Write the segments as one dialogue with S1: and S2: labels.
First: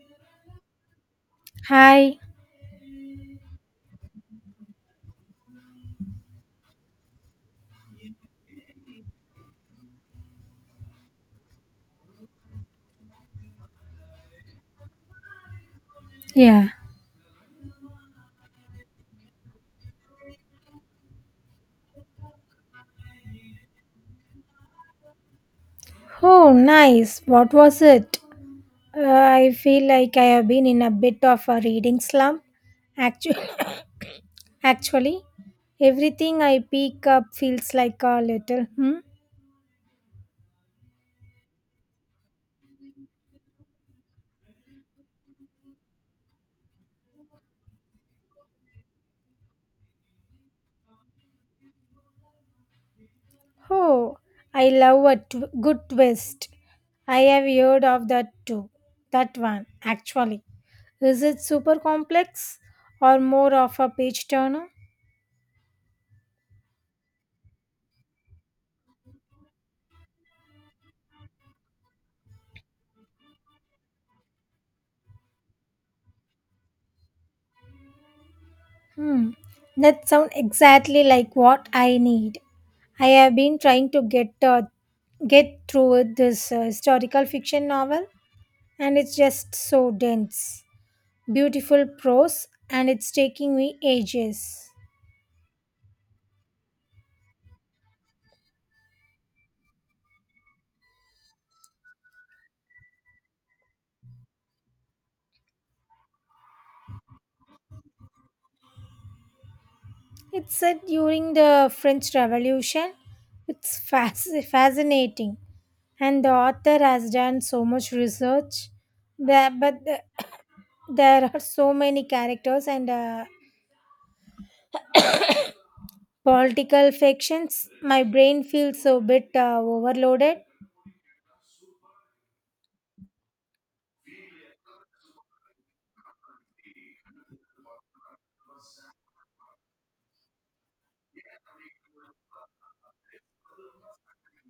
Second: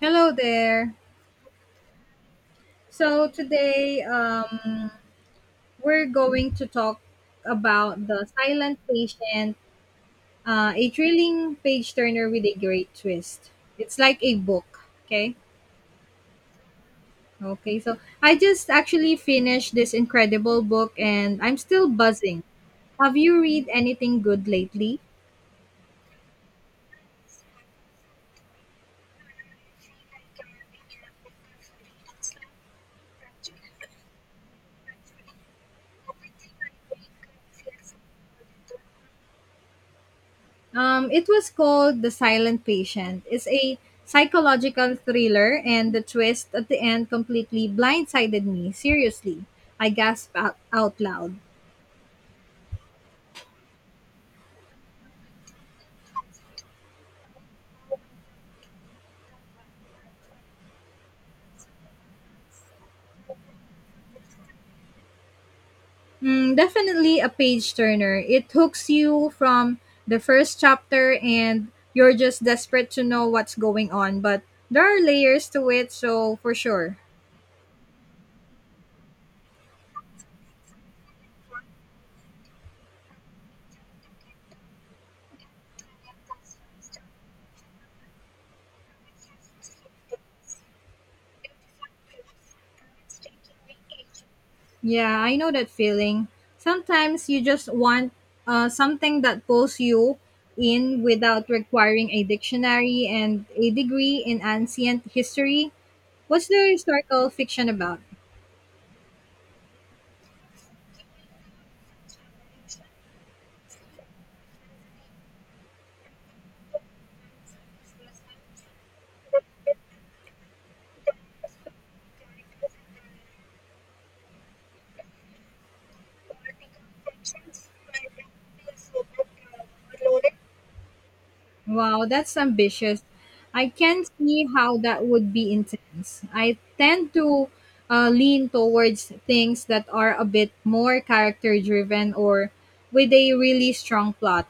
S1: Hello there.
S2: Hi.
S1: So today we're going to talk about The Silent Patient, a thrilling page turner with a great twist. It's like a book, okay?
S2: Yeah.
S1: Okay, so I just actually finished this incredible book and I'm still buzzing. Have you read anything good lately?
S2: Oh, nice. What was it? I feel like I have been in a bit of a reading slump. Actually, actually, everything I pick up feels like a little. Hmm?
S1: It was called The Silent Patient. It's a psychological thriller, and the twist at the end completely blindsided me. Seriously, I gasped out loud.
S2: Oh, I love a good twist. I have heard of that too. That one, actually. Is it super complex or more of a page turner?
S1: Mm, definitely a page turner. It hooks you from the first chapter, and you're just desperate to know what's going on, but there are layers to it, so for sure.
S2: Hmm. That sounds exactly like what I need. I have been trying to get through this historical fiction novel, and it's just so dense, beautiful prose, and it's taking me ages.
S1: Yeah, I know that feeling. Sometimes you just want something that pulls you in without requiring a dictionary and a degree in ancient history. What's the historical fiction about?
S2: It's set during the French Revolution. It's fascinating, and the author has done so much research. There, but the- there are so many characters and political factions, my brain feels a bit overloaded.
S1: Wow, that's ambitious. I can see how that would be intense. I tend to lean towards things that are a bit more character driven or with a really strong plot.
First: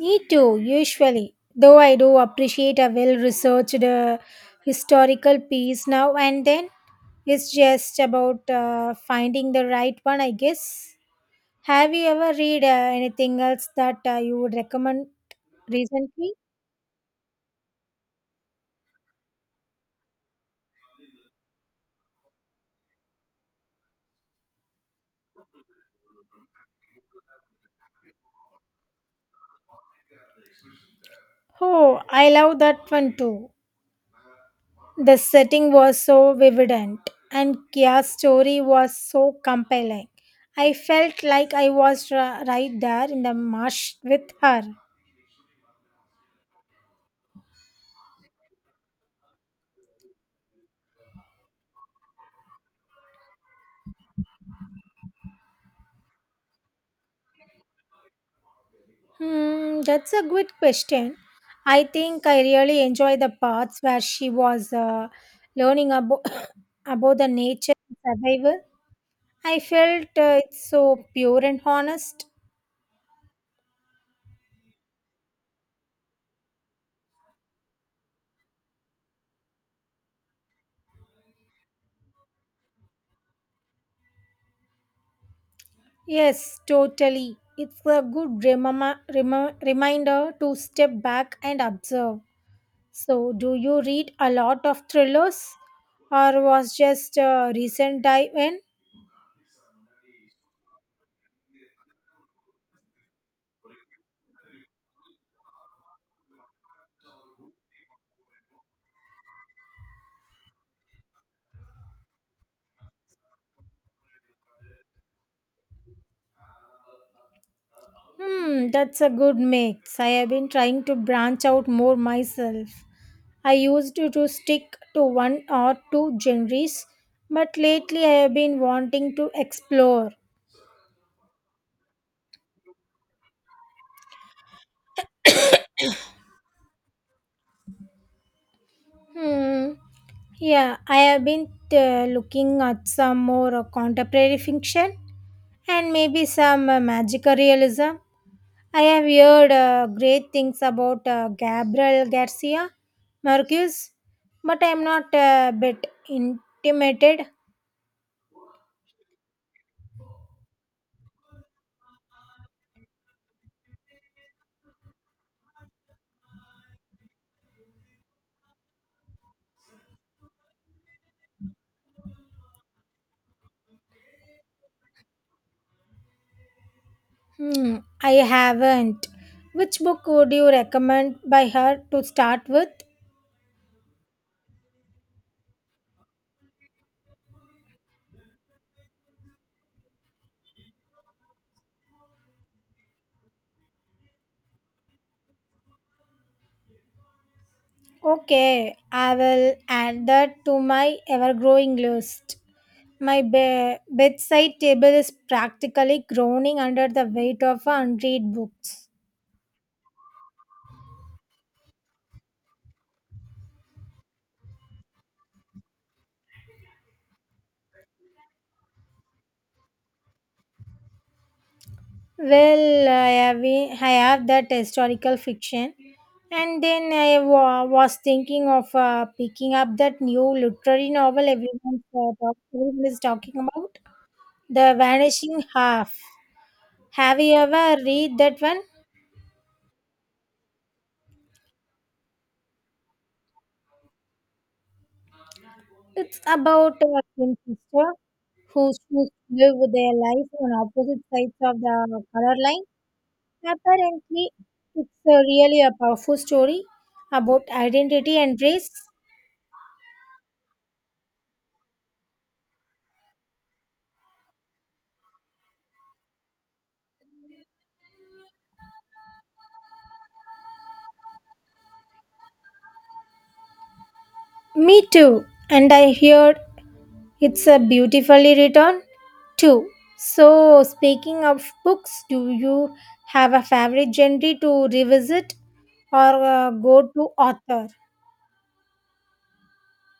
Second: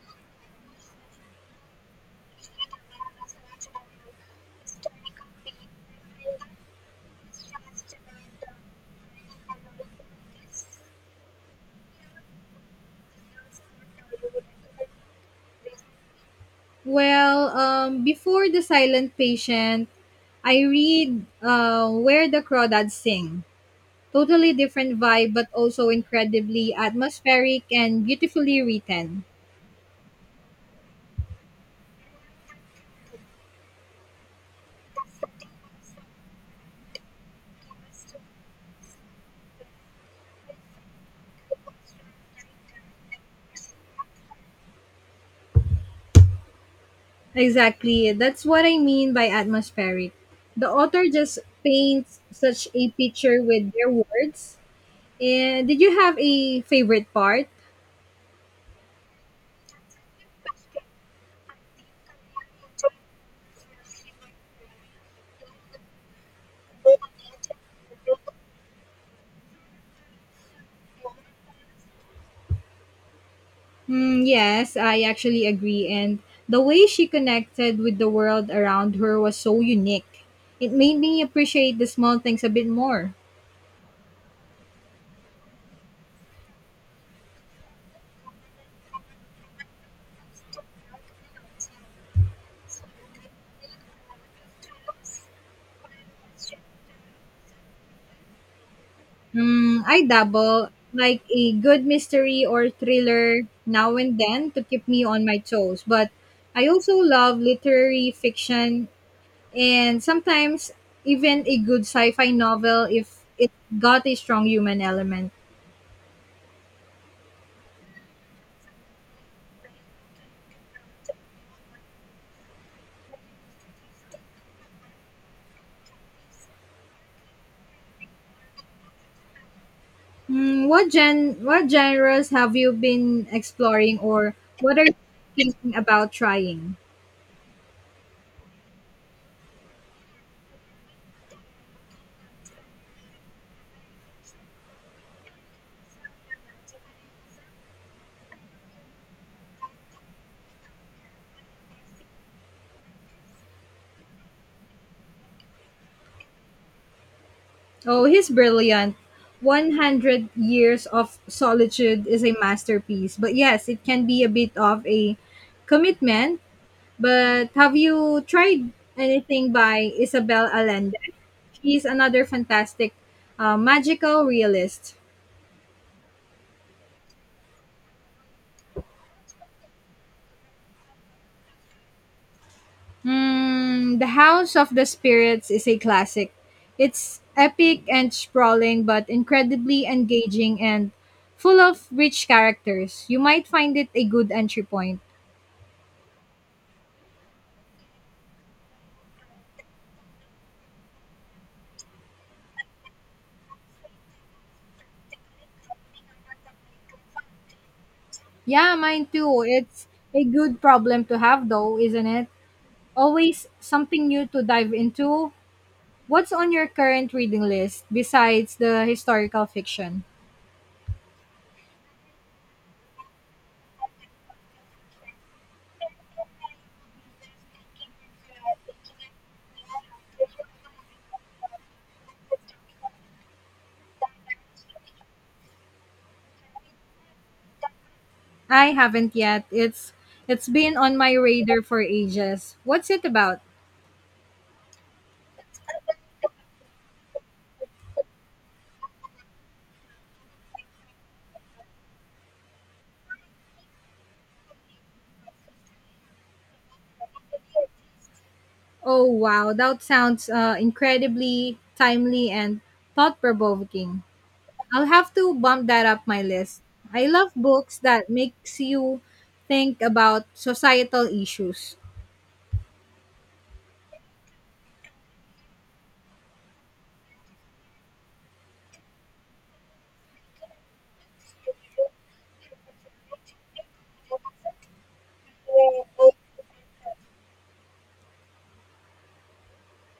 S2: Me too, usually. Though I do appreciate a well researched historical piece now and then. It's just about finding the right one, I guess. Have you ever read anything else that you would recommend recently?
S1: Well, before The Silent Patient, I read Where the Crawdads Sing. Totally different vibe, but also incredibly atmospheric and beautifully written.
S2: Oh, I love that one too. The setting was so vividant, and Kia's story was so compelling. I felt like I was right there in the marsh with her.
S1: Exactly. That's what I mean by atmospheric. The author just paints such a picture with their words. And did you have a favorite part?
S2: Hmm, that's a good question. I think I really enjoy the parts where she was learning about about the nature and survival. I felt it's so pure and honest.
S1: Mm, yes, I actually agree. And the way she connected with the world around her was so unique. It made me appreciate the small things a bit more.
S2: Yes, totally. It's a good reminder to step back and observe. So, do you read a lot of thrillers, or was just a recent dive in?
S1: Mm, I dabble like a good mystery or thriller now and then to keep me on my toes. But I also love literary fiction and sometimes even a good sci fi novel if it got a strong human element.
S2: Hmm, that's a good mix. I have been trying to branch out more myself. I used to stick to one or two genres, but lately I have been wanting to explore.
S1: Mm, what genres have you been exploring or what are you thinking about trying?
S2: Hmm, yeah, I have been looking at some more contemporary fiction and maybe some magical realism. I have heard great things about Gabriel Garcia Marquez, but I am not a bit intimidated.
S1: Oh, he's brilliant. 100 Years of Solitude is a masterpiece. But yes, it can be a bit of a commitment. But have you tried anything by Isabel Allende? She's another fantastic magical realist.
S2: Hmm, I haven't. Which book would you recommend by her to start with?
S1: Hmm, the House of the Spirits is a classic. It's epic and sprawling, but incredibly engaging and full of rich characters. You might find it a good entry point.
S2: Okay, I will add that to my ever growing list. My bedside table is practically groaning under the weight of unread
S1: Yeah,
S2: books.
S1: mine too. It's a good problem to have, though, isn't it? Always something new to dive into. What's on your current reading list besides the historical fiction?
S2: Well, I have that historical fiction, and then I was thinking of picking up that new literary novel everyone is talking about, The Vanishing Half. Have you ever read that one?
S1: I haven't yet. It's been on my radar for ages. What's it about?
S2: It's about a twin sister who choose to live their life on opposite sides of the color line. Apparently, it's a really a powerful story about identity and race.
S1: Oh, wow. That sounds incredibly timely and thought provoking. I'll have to bump that up my list. I love books that makes you think about societal issues.
S2: Me too. And I heard it's a beautifully written too. So, speaking of books, do you have a favorite genre to revisit or go to author?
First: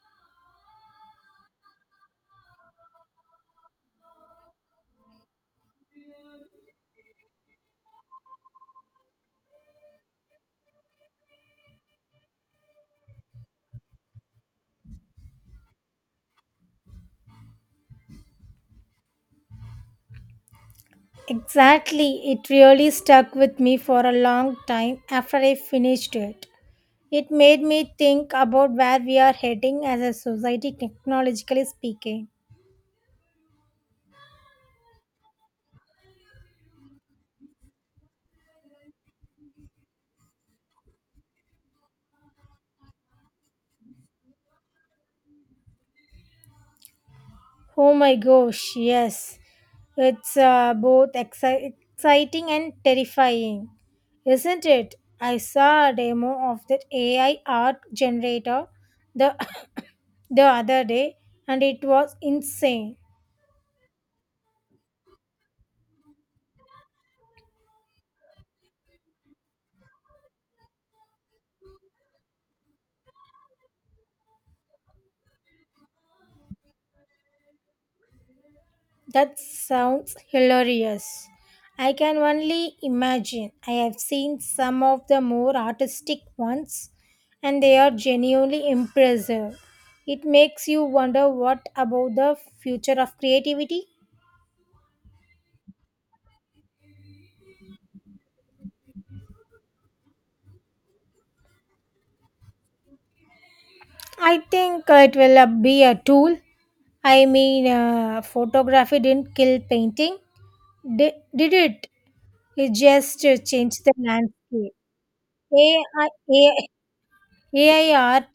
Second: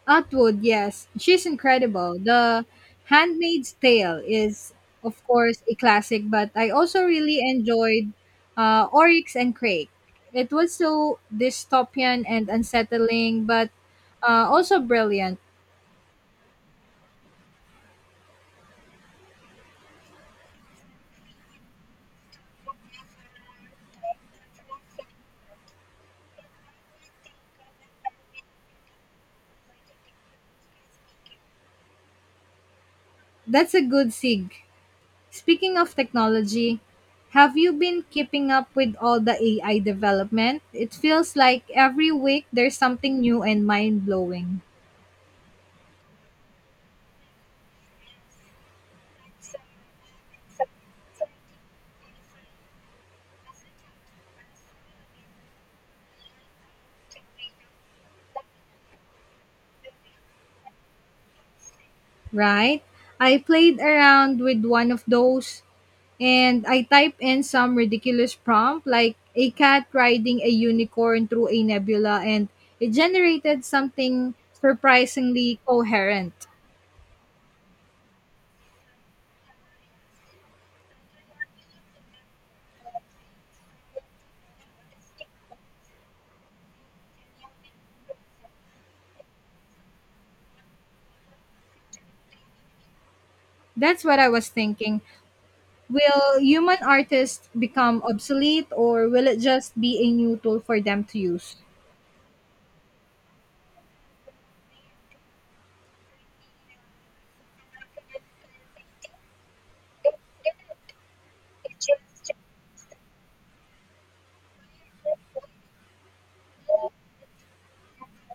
S1: Atwood, yes, she's incredible. The Handmaid's Tale is, of course, a classic, but I also really enjoyed Oryx and Crake. It was so dystopian and unsettling, but also brilliant.
S2: Exactly. It really stuck with me for a long time after I finished it. It made me think about where we are heading as a society, technologically speaking.
S1: That's a good sig. Speaking of technology, have you been keeping up with all the AI development? It feels like every week there's something new and mind blowing,
S2: Oh my gosh, yes. It's both exciting and terrifying, isn't it? I saw a demo of that AI art generator the, the other day and it was
S1: right?
S2: insane.
S1: I played around with one of those and I typed in some ridiculous prompt like a cat riding a unicorn through a nebula and it generated something surprisingly coherent.
S2: That sounds hilarious. I can only imagine. I have seen some of the more artistic ones and they are genuinely impressive. It makes you wonder what about the future of creativity?
S1: That's what I was thinking. Will human artists become obsolete or will it just be a new tool for them to use?
S2: I think it will be a tool. I mean, photography didn't kill painting, did it? It just changed the landscape. AI, AI art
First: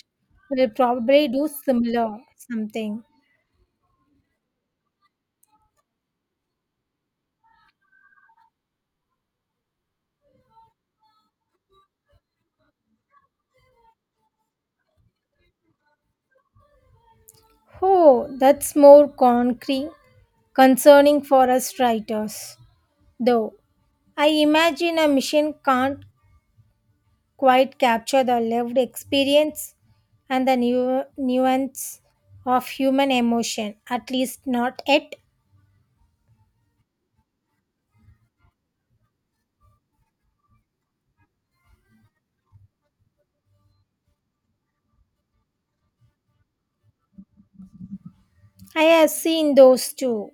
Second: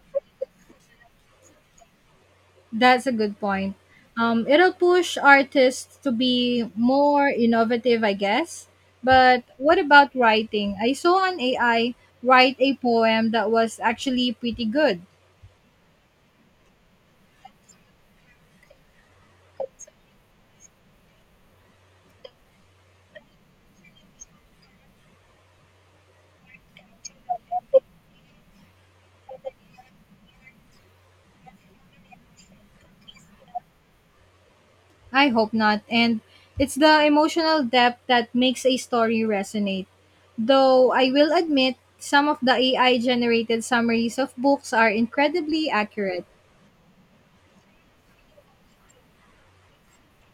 S2: will probably do similar something.
S1: That's a good point. It'll push artists to be more innovative, I guess. But what about writing? I saw an AI write a poem that was actually pretty good.
S2: Oh, that's more concerning for us writers. Though I imagine a machine can't quite capture the lived experience and the nuance of human emotion. At least not yet.
S1: I hope not. And it's the emotional depth that makes a story resonate. Though I will admit, some of the AI generated summaries of books are incredibly accurate.
S2: I have seen those too.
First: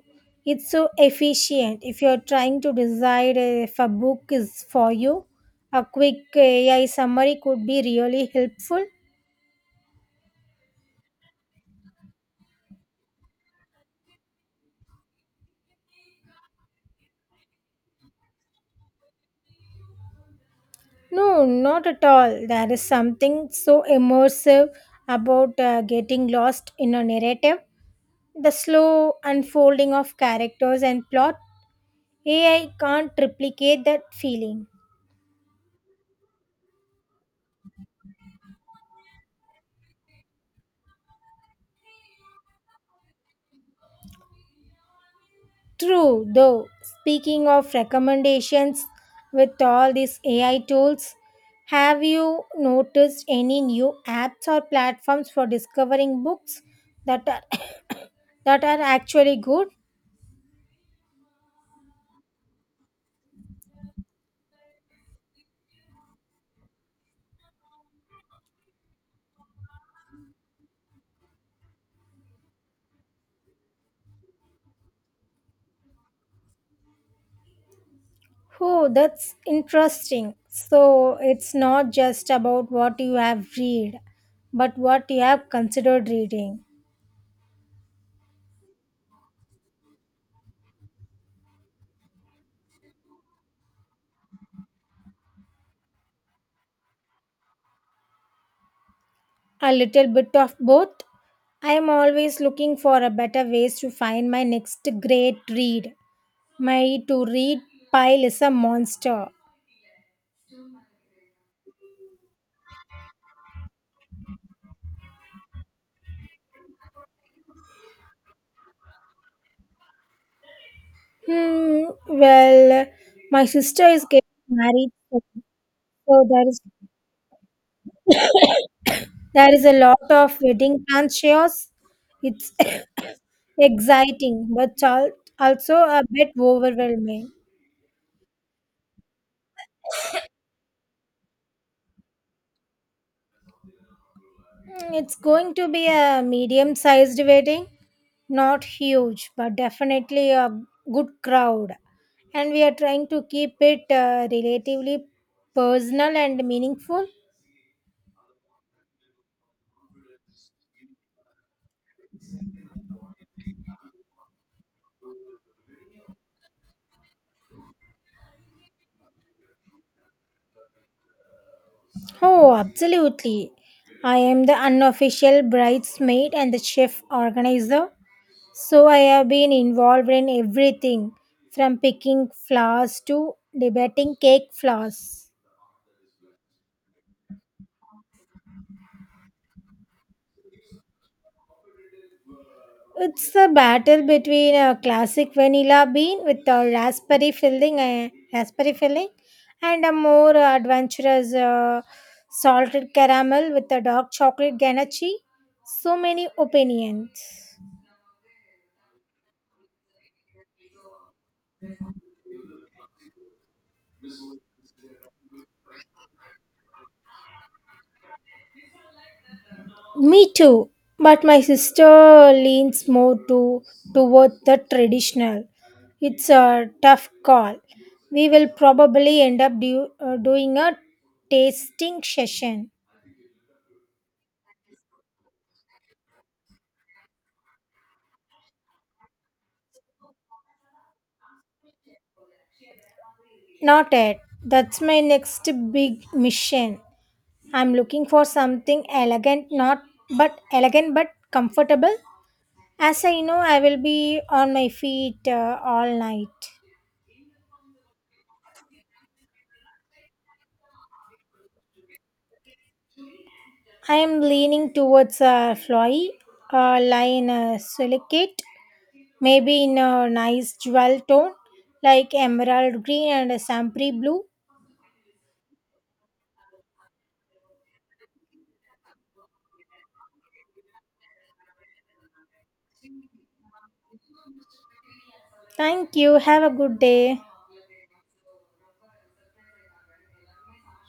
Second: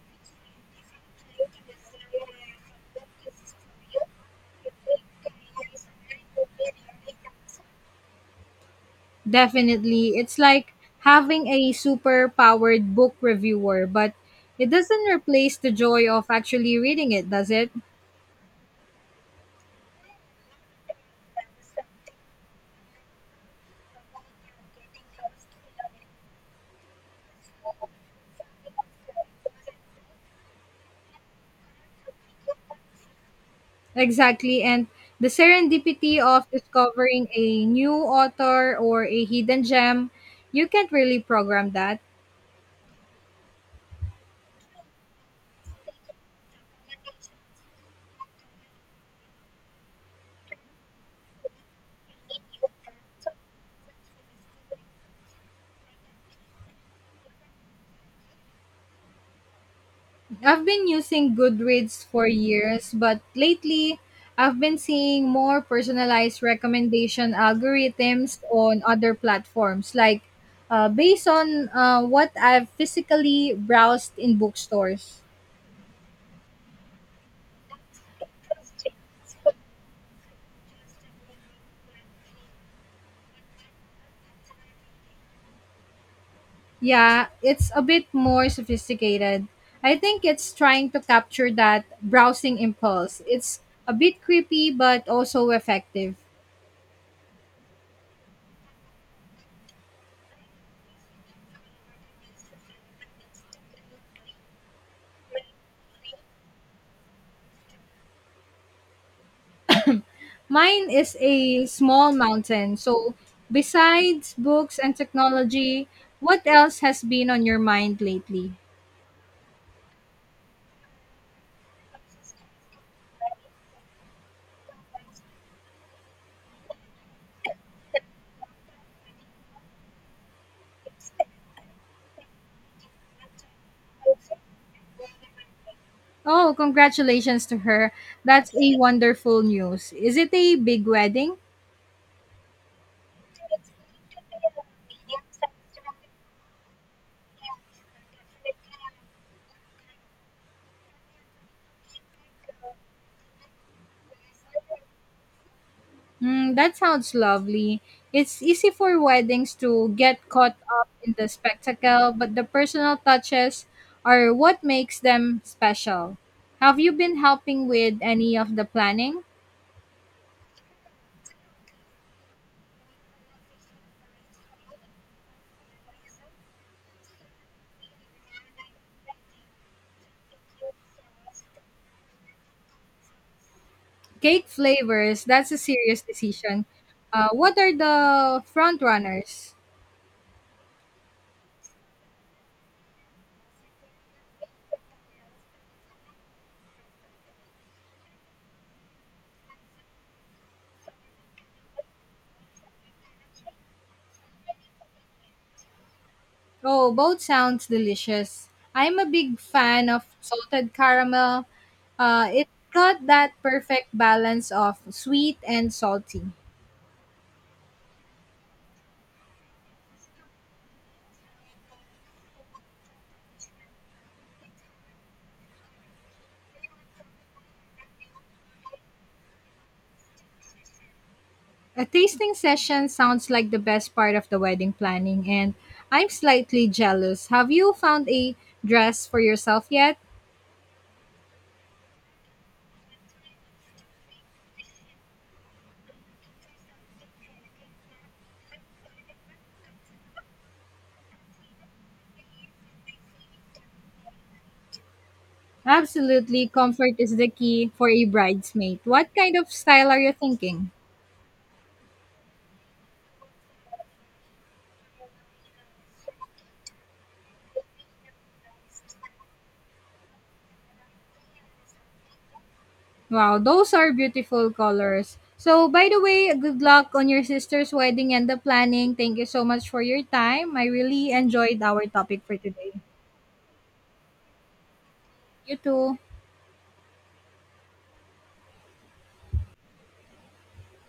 S2: It's so efficient. If you're trying to decide if a book is for you, a quick AI summary could be really helpful.
S1: Definitely. It's like having a super powered book reviewer, but it doesn't replace the joy of actually reading it, does it?
S2: No, not at all. There is something so immersive about getting lost in a narrative. The slow unfolding of characters and plot AI can't replicate that
S1: Exactly.
S2: feeling.
S1: And the serendipity of discovering a new author or a hidden gem, you can't really program that.
S2: True, though, speaking of recommendations with all these AI tools, have you noticed any new apps or platforms for discovering books that are that are actually good?
S1: I've been using Goodreads for years, but lately I've been seeing more personalized recommendation algorithms on other platforms, like based on what I've physically browsed in bookstores.
S2: Oh, that's interesting. So it's not just about what you have read, but what you have considered reading.
S1: Yeah, it's a bit more sophisticated. I think it's trying to capture that browsing impulse. It's a bit creepy, but also effective.
S2: A little bit of both. I am always looking for a better ways to find my next great read. My to read pile is a monster.
S1: Mine is a small mountain. So, besides books and technology, what else has been on your mind lately?
S2: Hmm. Well, my sister is getting married, soon, so there is a lot of wedding plan chaos. It's exciting, but also a bit
S1: Oh,
S2: overwhelming.
S1: congratulations to her. That's a wonderful news. Is it a big wedding?
S2: Mm, it's going to be a medium sized wedding, not huge, but definitely a good crowd. And we are trying to keep it relatively personal and
S1: Mm, that
S2: meaningful.
S1: sounds lovely. It's easy for weddings to get caught up in the spectacle, but the personal touches are what makes them special. Have you been helping with any of the planning?
S2: Oh, absolutely. I am the unofficial bridesmaid and the chef organizer. So I have been involved in everything from picking flowers to debating
S1: Cake
S2: cake
S1: flavors,
S2: flowers.
S1: that's a serious decision. What are the front runners?
S2: It's a battle between a classic vanilla bean with a raspberry filling, and a more adventurous salted caramel with a dark chocolate ganache. So many
S1: Oh,
S2: opinions.
S1: both sounds delicious. I'm a big fan of salted caramel. It got that perfect balance of sweet and salty.
S2: Me too, but my sister leans more to toward the traditional. It's a tough call. We will probably end up doing a
S1: A
S2: tasting
S1: tasting
S2: session.
S1: session sounds like the best part of the wedding planning, and I'm slightly jealous. Have you found a dress for yourself yet?
S2: Not yet. That's my next big mission. I'm looking for something elegant, not but elegant but comfortable. As I know, I will be on my feet all night.
S1: Absolutely, comfort is the key for a bridesmaid. What kind of style are you thinking?
S2: I am leaning towards a flowy, lie in a silicate, maybe in a nice jewel tone like emerald green and
S1: Wow,
S2: a
S1: those
S2: sampree
S1: are
S2: blue.
S1: beautiful colors. So, by the way, good luck on your sister's wedding and the planning. Thank you so much for your time. I really enjoyed our topic for today. You
S2: Thank
S1: too.
S2: you. Have a good day.